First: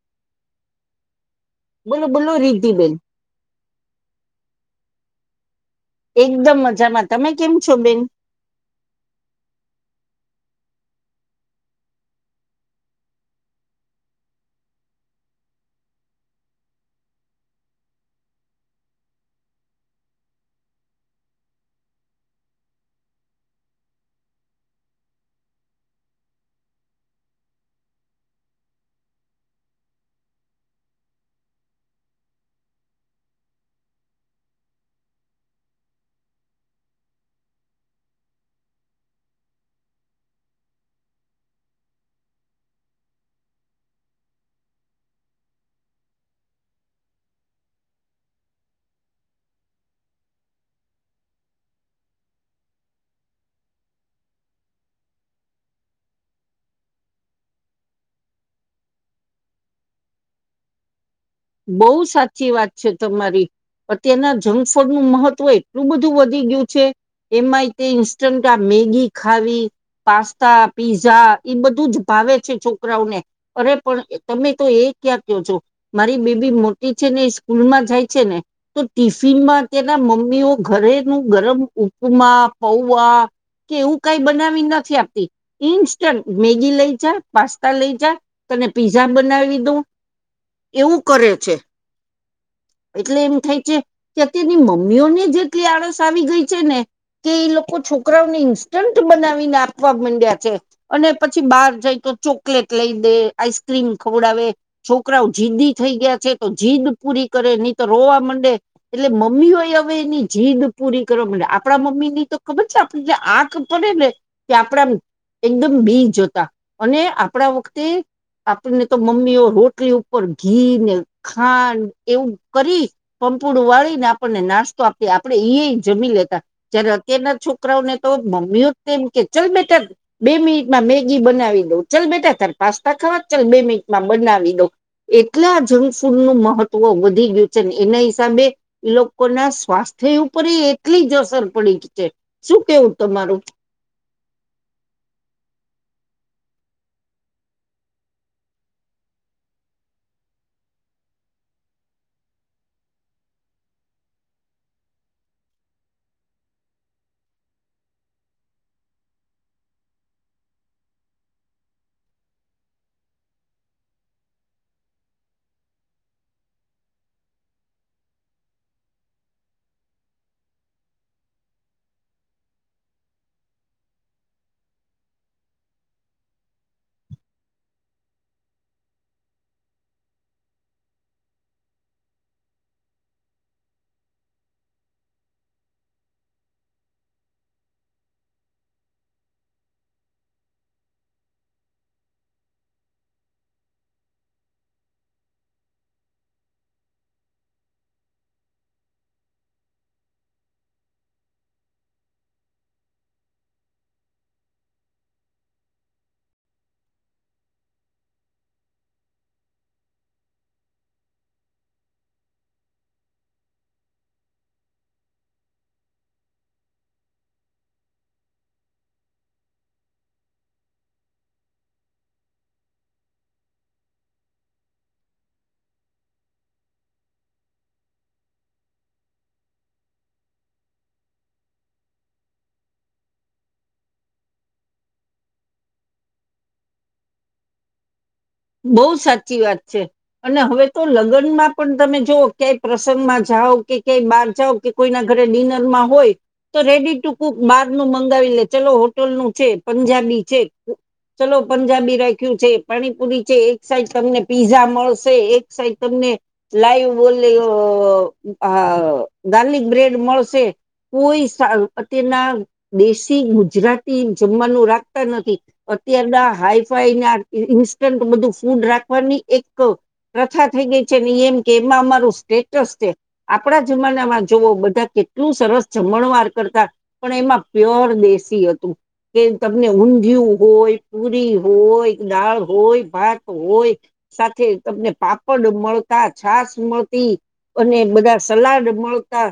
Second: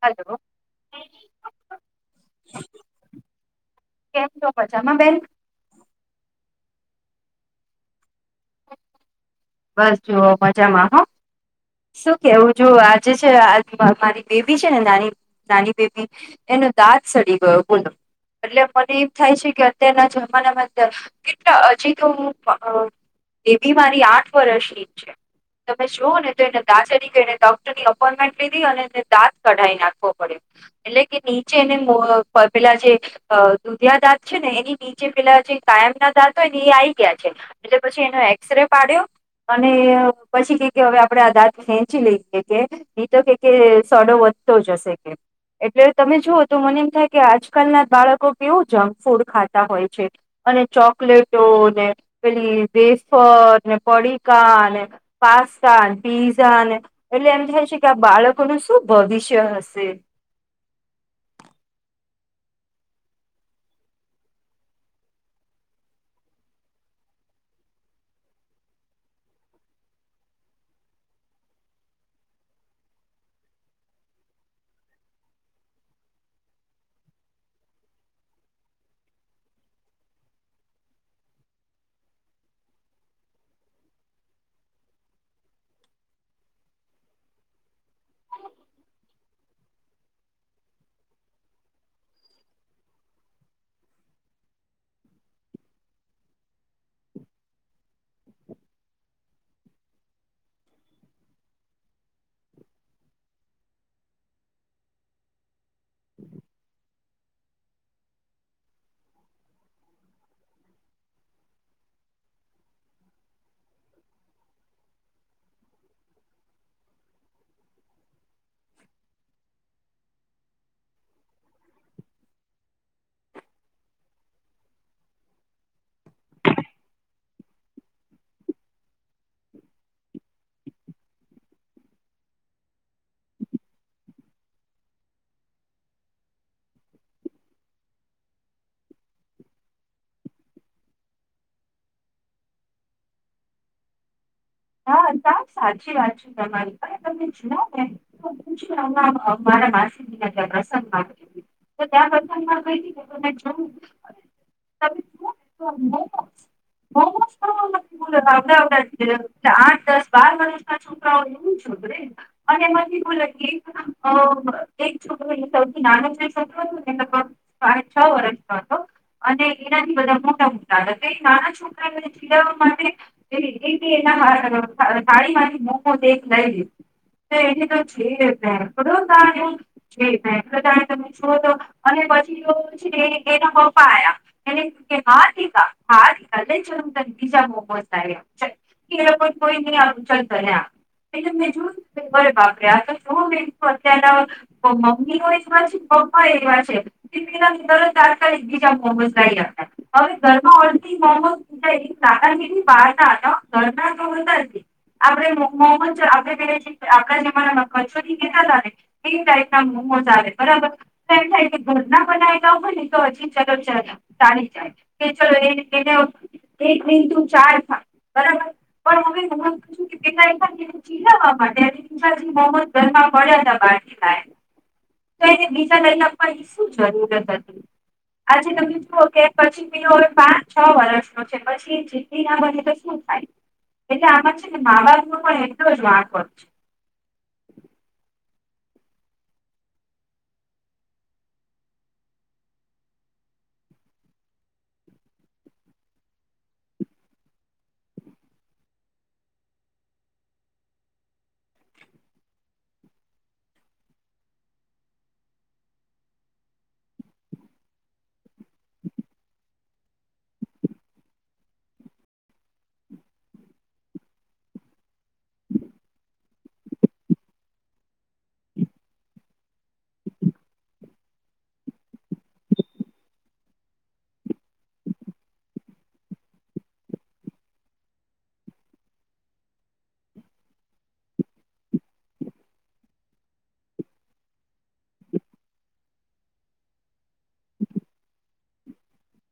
Hello. બોલો, બોલો, રીઘી બેન. કેમ જો છે આમાં બેન? એકદમ મજામાં. તમે કેમ છો બેન? બસ, જુઓ મજામાં હો. શું કેવું? જો આજે છે મારી બેબી છે ને, નાની નાની બેબી એનું દાંત સડી ગયુ બોલો? એટલે મને એમ થાય છે કે, અત્યારના જમાનામાં કેટલા હજી તો હું એ બી મારી આઠ વર્ષની છે, તમે જોઓ ને ને દારી એને ડોક્ટરની અપોઇન્ટમેન્ટ લીધી, અને એને દાંત કાઢી નાખવો પડ્યો. એટલે કે નીચે એને પેલા જે અ દુધિયા દાંત છે ને, એની નીચે પેલા જે કાયમ ના દાંત હોય ને, એ આઈ ગયા છે. એટલે પછી એનો એક્સ ર પાડ્યો, અને પછી ક કે હવે આપણેે દાંત ખેંચી લઈ કે નહી, તો કે સોડો વધતો જશે કે. એટલે તમે જુઓ તો, મને એમ થાય કે, આજકાલ ના બાળકો કેવું જંક ફૂડ ખાતા હોય છે. અને ચોકલેટો ને, પેલી વેફર પડીકા ને. પાસતા. પીઝાને એટલે એમ થાય છે કે, આ બાળકોનું શું ભવિષ્ય હશે. બહુ સાચી વાત છે, તમારી. અત્યારના જંક ફૂડ નું મહત્વ એટલું બધું વધી ગયું છે. એમાંય તે ઇન્સ્ટન્ટ આ મેગી ખાવી. પાસ્તા પીઝા બધું જ ભાવે છે, છોકરાઓને અરે પણ તમે તો એ ક્યાં કો છો. મારી બેબી મોટી છે ને, એ સ્કૂલમાં જાય છે ને. તો ટિફિનમાં તેના મમ્મીઓ ઘરેનું ગરમ ઉપમા, પૌવા. કે એવું કઈ બનાવી નથી આપતી. ઇન્સ્ટન્ટ મેગી લઈ જા, પાસ્તા લઈ જા, તને પીઝા બનાવી દુ. એવું કરે છે. એટલે એમ થાય છે કે, અત્યારની મમ્મીઓને જેટલી આળસ આવી ગઈ છે ને. કે એ લોકો છોકરાઓને ઇન્સ્ટન્ટ બનાવીને, આપવા માંડ્યા છે. અને પછી બહાર જઈ તો ચોકલેટ લઈ દે, આઈસ્ક્રીમ ખવડાવે છોકરાઓ. જીદી થઈ ગયા છે, તો જીદ પૂરી કરે નહી તો રોવા માંડે. એટલે મમ્મીઓ એ હવે એની જીદ પૂરી કરવા માટેે, આપણા મમ્મી ની તો ખબર છે, આપ જે આંખ પડે ને તે આપડા એકદમ બી જતા અને આપડા વખતે આપણને તો મમ્મીઓ રોટલી ઉપર ઘી ને ખાંડ એવું કરી. પમપુડું વાળી ને આપણને નાસ્તો આપીએ આપડે એ જમી લેતા. જ્યારે અત્યારના છોકરાઓને તો મમ્મીઓ જ તેમ કે ચલ બેટા બે મિનિટમાં મેગી બનાવી દઉં ચલ બેટા તારે પાસ્તા ખાવા ચલ બે મિનિટમાં બનાવી દઉં એટલા જંક ફૂડ નું મહત્વ વધી ગયું છે ને એના હિસાબે લોકો ના સ્વાસ્થ્ય ઉપર એટલી જ અસર પડી છે. શું કેવું તમારું? હા કા સાચી વાત છે. તમારી પણ તમને જુઓને [unintelligible] મારા માસી દને પ્રસંગમાં તો ત્યાં [unintelligible] કઈ કે ત જોવું [unintelligible] મોમોસ ખાવામાં [unintelligible] એટલે આઠ દસ બાર વર્ષ ના છોકરાઓ એવું છોકરે અને એમાંથી બોલે એક છોકરો એ સૌથી નાનો જે છોકરો હતો ને ગ સાડે છ વર્ષનો હતો. અને એનાથી બધા મોટા મોટા તો એ નાના છોકરાને ચિડાવવા માટે એ એ એના સાડી માંથી મોકો એક લઈ લી [unintelligible] છે તમે છુ તો અને પછી છે એના પપા આયા એને કે હા દિકા હા દિકા [unintelligible] બીજા મો મોસ લાવી આપું ચલ તેરા કોલ કોઈ ની ચલ તાન્યા એટલે મેં જોયુંરે વાપર્યા તો જો મે અત્યારના તો મમ્મીઓ એવા છે, પપ્પા ય એવા છે. [unintelligible] તરત જ બીજા મોમોસ લાવી આપ્યા હવે ઘરમાં ઓલરેડી મોમોસ કાર કેટલી બહાર ના હતા ઘરના તો જ આપડે મોહમ્મદ આપે પને આપડા જમાનામાં કચોરિ કેતા હતા ને તે ટાઇપ ના મોમોજ આવે બરાબર. થાય કે ઘરના બનાયેલા હોય ને તો હજી ચલો તારી જાય. કે ચલો એ એને એક ની તું ચાર ખા બરાબર પણ મમ્મી તમે પૂછ્યું કે [unintelligible] ચીડવવા માટે પછી મોહમ્મદ ગરમાં પડ્યા હતા બાર [unintelligible] તો એને બીજા લઈને આપવાની શું જરૂરત હતી. આજે તમે જૂઓ કે પછી પીલો હવે પાંચ છ વર્ષ નો છે પછી જીદી ના બને તો શું થાય એટલે આમાં છે ને મા - બાપ નો પણ એટલો જ વાંક હોય છે બહુ સાચી વાત છે. અને હવે તો લગ્નમાં પણ તમે જોઓ, ક્યાંય પ્રસંગમાં જાઓ કે ક્યાંય બાર જાવ કે કોઈના ઘરે ડિનર માં હોય તો રેડી ટુ કુક બહાર નું મંગાવી લે. ચલો હોટલનું છે પંજાબી છે. ચલો પંજાબી રાખ્યું છે પાણીપુરી છે એક સાઈડ તમને પીઝા મળશે એક સાઈડ તમને લાઈવ બોલી ગાર્લિક બ્રેડ મળશે. કોઈ અત્યારના દેશી ગુજરાતી જમવાનું રાખતા નથી. અત્યારના હાઈફાઈ ના ઇન્સ્ટન્ટ બધું ફૂડ રાખવાની એક. પ્રથા થઈ ગઈ છે એમ કે એમાં અમારું સ્ટેટસ છે. આપડા જમાનામાં જોવ બધા કેટલું સરસ જમણ વાર કરતા. પણ એમાં પ્યોર દેશી હતું. કે તમને ઊંધિયું હોય, પુરી હોય, દાળ હોય, ભાત હોય, સાથે તમને પાપડ મળતા છાસ મળતી અને બધા સલાડ મળતા.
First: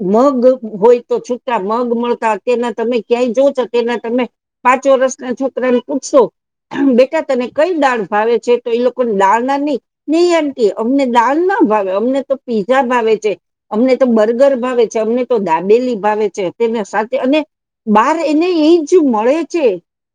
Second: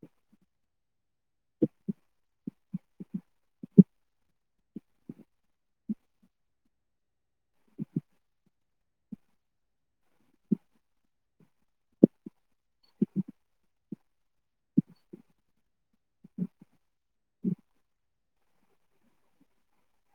મગ હોય તો છૂટા મગ મળતા, અત્યારના તમે ક્યાંય જો છો તેના તમે પાંચ વર્ષ ના છોકરા ને પૂછશો બેટા તને કઈ દાળ ભાવે છે, તો એ લોકોને દાળ ના નહી ની આંટી, અમને દાલ ના ભાવે, અમને તો પીઝા ભાવે છે અમને તો બર્ગર ભાવે છે, અમને તો દાબેલી ભાવે છે, તેને સાથે અને બાર એને એજ મળે છે,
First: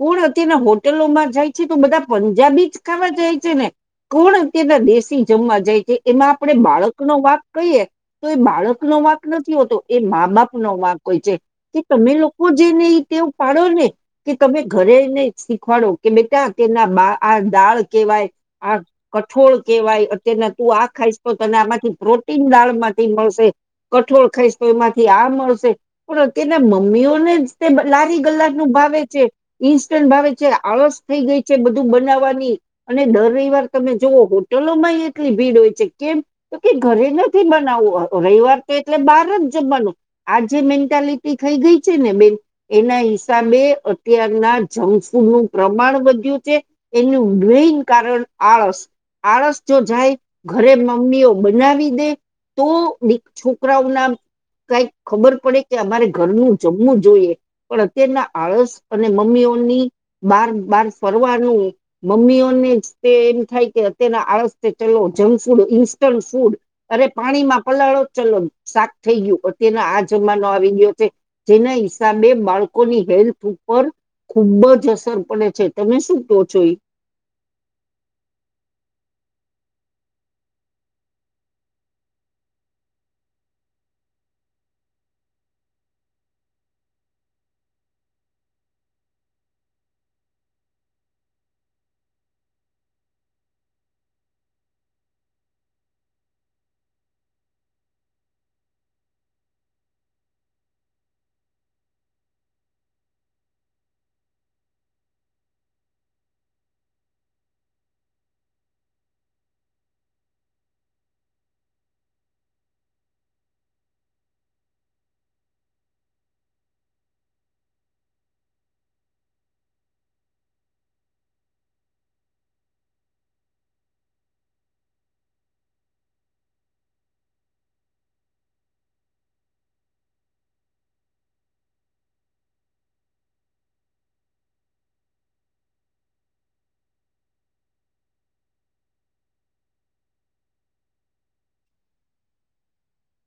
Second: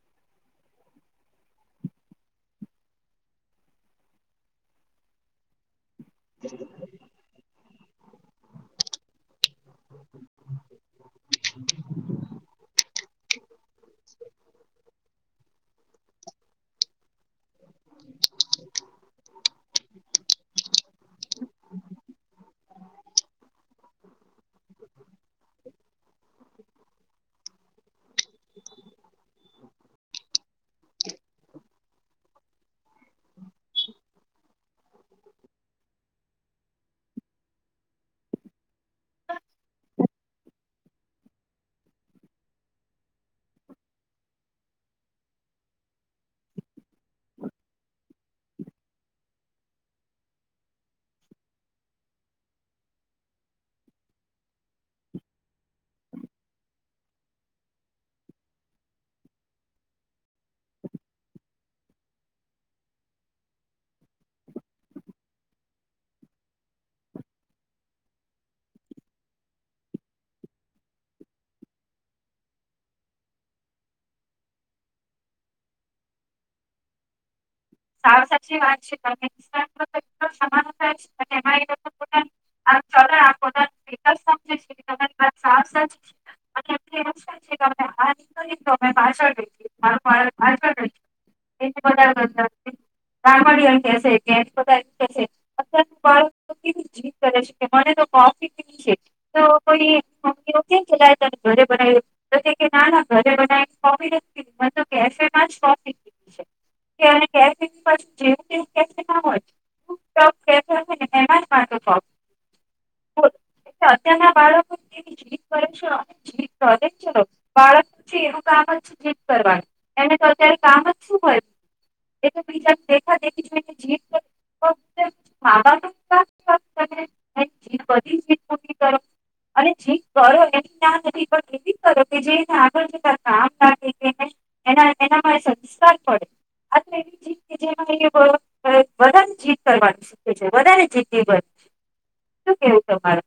કોણ અત્યારના હોટલોમાં જાય છે, તો બધા પંજાબી જ ખાવા જાય છે ને, કોણ અત્યના દેશી જમવા જાય છે, એમાં આપડે બાળક નો વાક કહીએ તો, એ બાળક નો વાક નથી હોતો, એમા બાપ નો વાંક હોય છે કે તમે લોકો જે ને ઈ ટેવ પાડો ને કે તમે ઘરે શીખવાડો. કે બેટા કેના આ દાળ કેવાય આ. કઠોળ કહેવાય, અત્યારના તું આ ખાઈશ તોને આમાંથી પ્રોટીન દાળમાંથી મળશે કઠોળ ખાઈશ તો, એમાંથી આ મળશે પણ તેના મમ્મીઓને જ તે લારી ગલા નું ભાવે છે ઇન્સ્ટન્ટ ભાવે છે. આળસ થઈ ગઈ છે, બધું બનાવવાની અને દર રવિવાર તમે જુવો, હોટલો માં એટલી ભીડ હોય છે. કેમ? તો કે ઘરે નથી બનાવવું, રવિવાર તો એટલે બહાર જ જમવાનું આ જે મેન્ટાલિટી ખઈ ગઈ છે ને બેન એના હિસાબે અત્યારના જંકફૂડ નું પ્રમાણ વધ્યું જે એનું ગ્રીઈન કારણ આળસ આળસ જો જાય, ઘરે મમ્મીઓ બનાવી દે તો છોકરાઓ ના કઈ ખબર પડે કે, અમારે ઘરનું જમવું જોઈએ પણ અત્યારના આળસ અને, મમ્મીઓની બાર બાર ફરવાનું મમ્મીઓને જ તે એમ થાય કે, અત્યરના આળસ ચલો જંક ફૂડ ઇન્સ્ટન્ટ ફૂડ અરે પાણીમાં પલાળો ચલો શાક થઈ ગયુ અત્યારનો આ જમાનો આવી ગયો છે જેના હિસાબે બાળકોની હેલ્થ ઉપર ખુબ જ અસર પડે છે તમે શું ક્યાં છો ઈ સાવ સાચી વાત છે, સમાન [unintelligible] [unintelligible] [unintelligible] [unintelligible] [unintelligible] કેવી જી કરે છે કે, મને તો કોફી પીવુ છે [unintelligible] ઘરે બનાવ [unintelligible] [unintelligible] [unintelligible] [unintelligible] બોલો અત્યારના બાળકો જીદ કરે છે, જીદ છે બાળક એનુ કામ છે જીદ કરવાની એને તો અત્યારે કામ જ શું હોય [unintelligible] એની બધી જીદ પૂરી કરો અને જીદ કરો એ ના નથી પણ એવી કરો કે જેને આગળ કે કામ લાગે કે એના એનામા એ સંસ્કાર અ એવી જીદ કે [unintelligible] જે વધુ જીદ કરવાનું શીખે છે, વધારે જીદી બને, શું કેવું તમારે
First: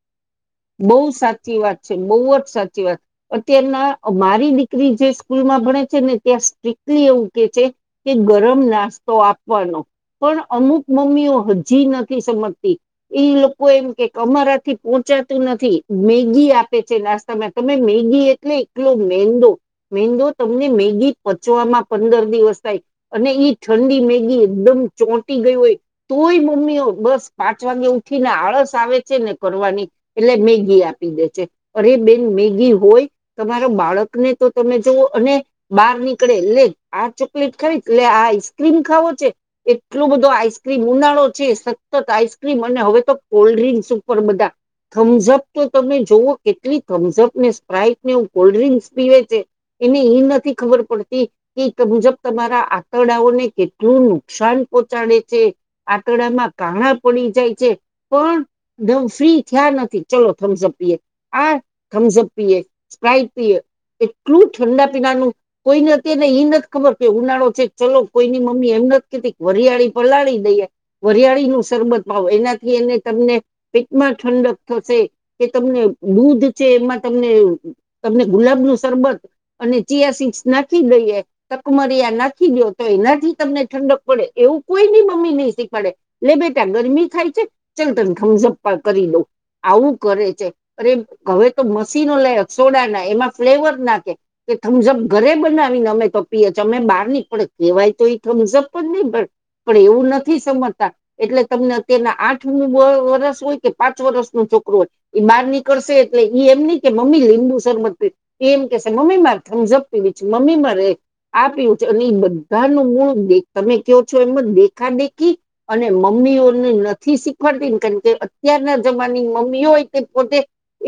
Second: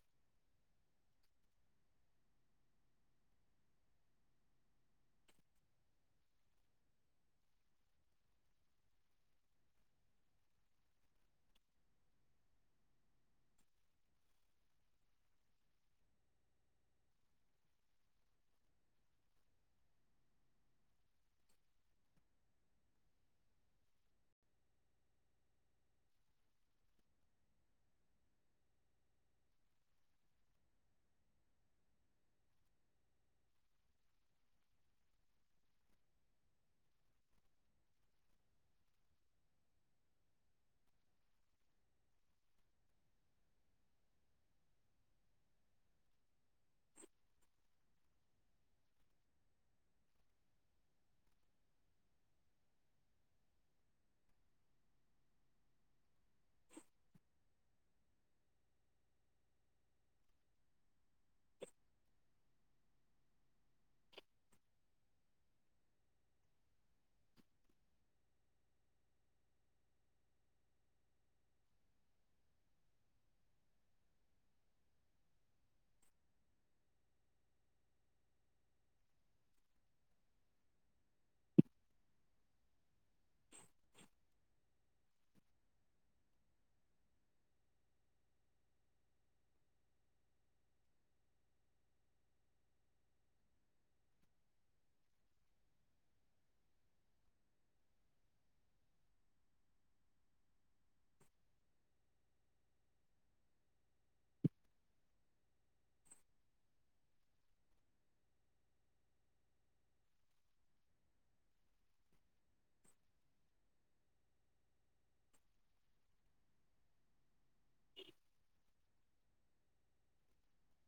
બહુ સાચી વાત છે, બહુ જ સાચી વાત અત્યારના મારી દીકરી જે સ્કૂલમાં ભણે છે ને, ત્યાં સ્ટ્રકલી એવું કે છે કે ગરમ નાસ્તો આપવાનો. પણ અમુક મમ્મીઓ હજી નથી સમજતી. એ લોકો એમ કેક અમારા થી પહોંચ્યા નથી. મેગી આપે છે, નાસ્તામાં તમે મેગી એટલે, એટલો મેંદો. મેંદો તમને મેગી પચવામાં પંદર દિવસ થાય. અને ઈ ઠંડી મેગી એકદમ ચોંટી ગઈ હોય. તોય મમ્મીઓ બસ પાંચ વાગે ઉઠીને આળસ આવે છે ને કરવાની. એટલે મેગી આપી દે છે. અરે બેન મેગી હોય. તમારા બાળકને તો તમે જોઓ અને બહાર નીકળે, એટલે આ ચોકલેટ ખાવી, લે આ આઈસ્ક્રીમ ખાવો છે. એટલો બધો આઈસ્ક્રીમ ઉનાળો છે. સતત આઈસ્ક્રીમ અને હવે તો કોલ્ડ્રિંકસ ઉપર બધા થમ્સઅપ તો તમે જોઓ કેટલી થમ્સઅપ ને, સ્પ્રાઈટ ને એવું કોલ્ડ્રિંક્સ પીવે છે. એને એ નથી ખબર પડતી- કે મુજબ તમારા આંતરડાઓને કેટલું નુકસાન પહોંચાડે છે. આંકરડામાં કાણા પડી જાય છે. પણ દમ ફ્રી થ્યાં નથી ચલો થમઝપ પીએ, આ થમઝપ પીએ, સ્પ્રાઇટ પીએ. એટલું ઠંડા પીણાનું કોઈને અત્યારેને એઈ નથી ખબર કે ઉનાળો છે, ચલો કોઈની મમ્મી એમ નથી કેતી વરિયાળી પર લાડી દઈએ. વરિયાળનું શરબત પાવો. એનાથી એને તમને પેટમાં ઠંડક થશે. એ તમને દૂધ છે, એમાં તમને તમને ગુલાબનું શરબત અને ચીયા સી્સ નાખી દઈએ. તકમરિયા નાખી દો તો એનાથી તમને ઠંડક પડે, એવું કોઈની મમ્મી નહીં શીખવાડે. લે બેટા ગરમી થાય છે, ચલ તને થમઝપ કરી દઉ. આવું કરે છે. અરે! હવે, તો મશીનો લે સોડાના એમાં ફ્લેવર નાખે. કે થમ્સઅપ ઘરે બનાવીને અમે તો પીએ. અમે બહાર હી પડે કહેવાય તો એ થમ્સઅપ પણ નહી. પણ એવું નથી સમજતા એટલે તમને અત્યારના આઠમું બ વરસ હોય. કે પાંચ વર્ષનો છોકરો હોય, એ બહાર નીકળશે એટલે ઈ એમની કે મમ્મી લીંબુ શરબત એ એમ કેહશે, મમ્મી મારે થમ્સઅપ પીવી છે. મમ્મી મારે આ પીવું છે અને એ બધાનું મૂળ તમે કહો છો? એમાં દેખા દેખી અને મમ્મીઓને નથી શીખવાડતી ને કેમ કે અત્યારના જમાની મમ્મીઓ હોય, તે પોતે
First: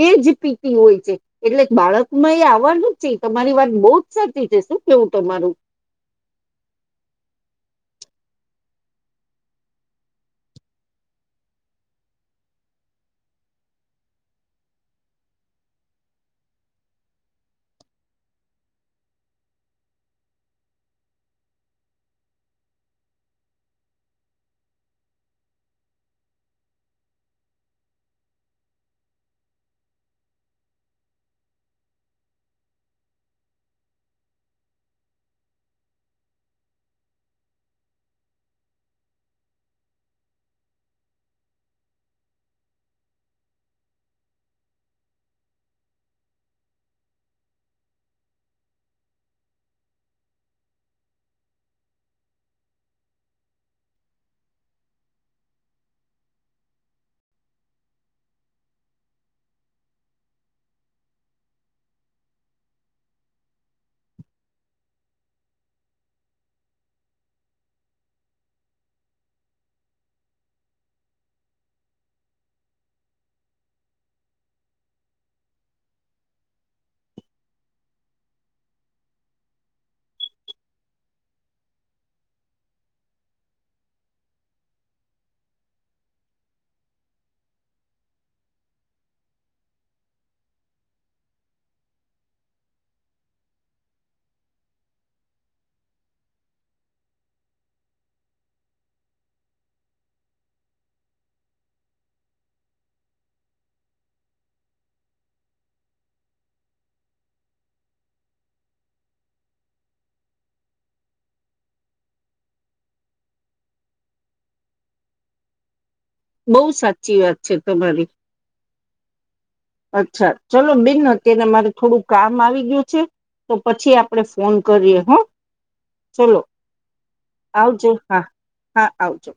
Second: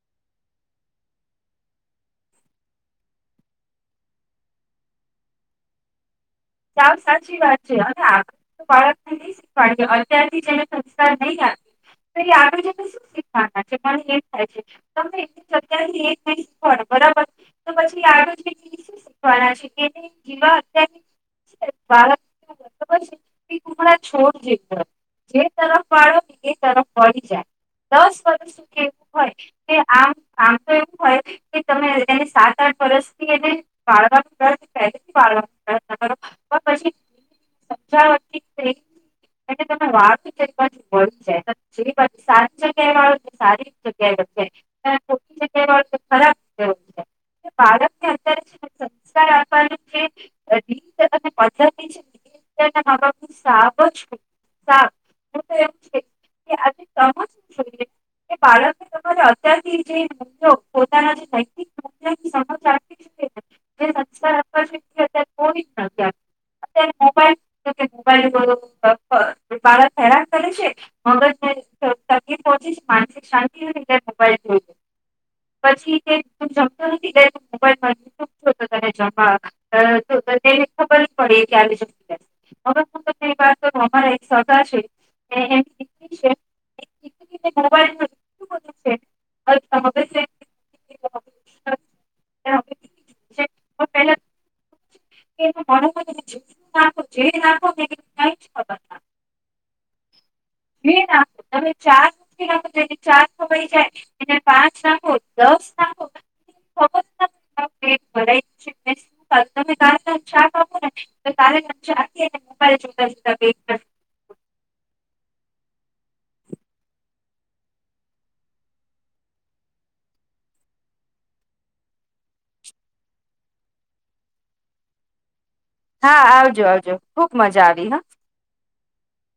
એજ પીતી હોય છે. એટલે બાળકમાં એ આવવાનું જ છે, તમારી વાત બહુ જ સાચી છે. શું કેવું તમારું? સાવ સાચી વાત છે. હા. તો બાળકને નહી શીખવાડય, અત્યારથી જેને સંસ્કાર નહી આપ્યો. તો એ આગળ જઈ ને શું શીખવાના છે? પણ એ થાય છે. તમે અત્યારથી એજ નઈ શીખવાડે બરાબર. તો પછી આડ શીખવાના છે. જેવા અત બાળ ત છોટ જખ- જે તરફ વાળો, એ તરફ વળી જાય. દસ વર્ષું કેવું હોય? કે આમ, આમ તો એવું હોય. કે તમે એને સાત આઠ વર્ષથી એને વાળવાનો પ્રયત્ન પહેરીથી વાળવાનો પ્રયત્ન કરો. પણ પછી સમજાવાથી. [unintelligible] એટલે તમે વાળતું એક બાછુ વળી જાય, જે બાજુ સારી જગ્યાએ વાળું સારી. [unintelligible] કે અત્યારે જ થમ્સઅપ. શા વ્યાપારિ છે હજી. કે તમે પરધાતી છે કે એના મા બાપ નું સાવ જ. [inaudible] બાળક તમારે અત્યારથી જે પોતાના જે નૈતિક [inaudible] જેને સંસ્કાર આપ્યા છે. અચ્છા. અત્યારે મોબાઈલ જો કે [unintelligible] બાળક હેરાન કરે છે. મગજને તકલીફ ઓછી માનસિક શાંતિ અને [unintelligible] પછી તે તું જમતો નથી ગઈ મોબાઈલમાં છો તો તને જમાં અ શું થશે. ખબર જ પડી જાવે [unintelligible] અમાર એક સગા છે હમ્મ હ [inaudible] છે દીકરી ને મોબાઈલ નું કેટલુ બધું આવે છે [unintelligible] પણ પેલા કે એમાં ગણું બધું છે જે માંગો તે [unintelligible] છે બધા બે નાખ તમે ચાર રોટલી નાખોને ચાર ખવાઈ જાય ને એને પાંચ નાખો દસ નાખો [unintelligible] તમે કરેલા નું શાક આપો ને તો એ કારેલા ના શાક એ મોબાઈલ જોતા જોતા બઉ સાચી વાત છે તમારી અચ્છા ચલો બેન અત્યારે મારે થોડું કામ આવી ગયું છે તો પછી આપડે ફોન કરીએ હો. હા આવજો આવજો ખુબ મજા આવી આવજો હો. હા હા આવજો.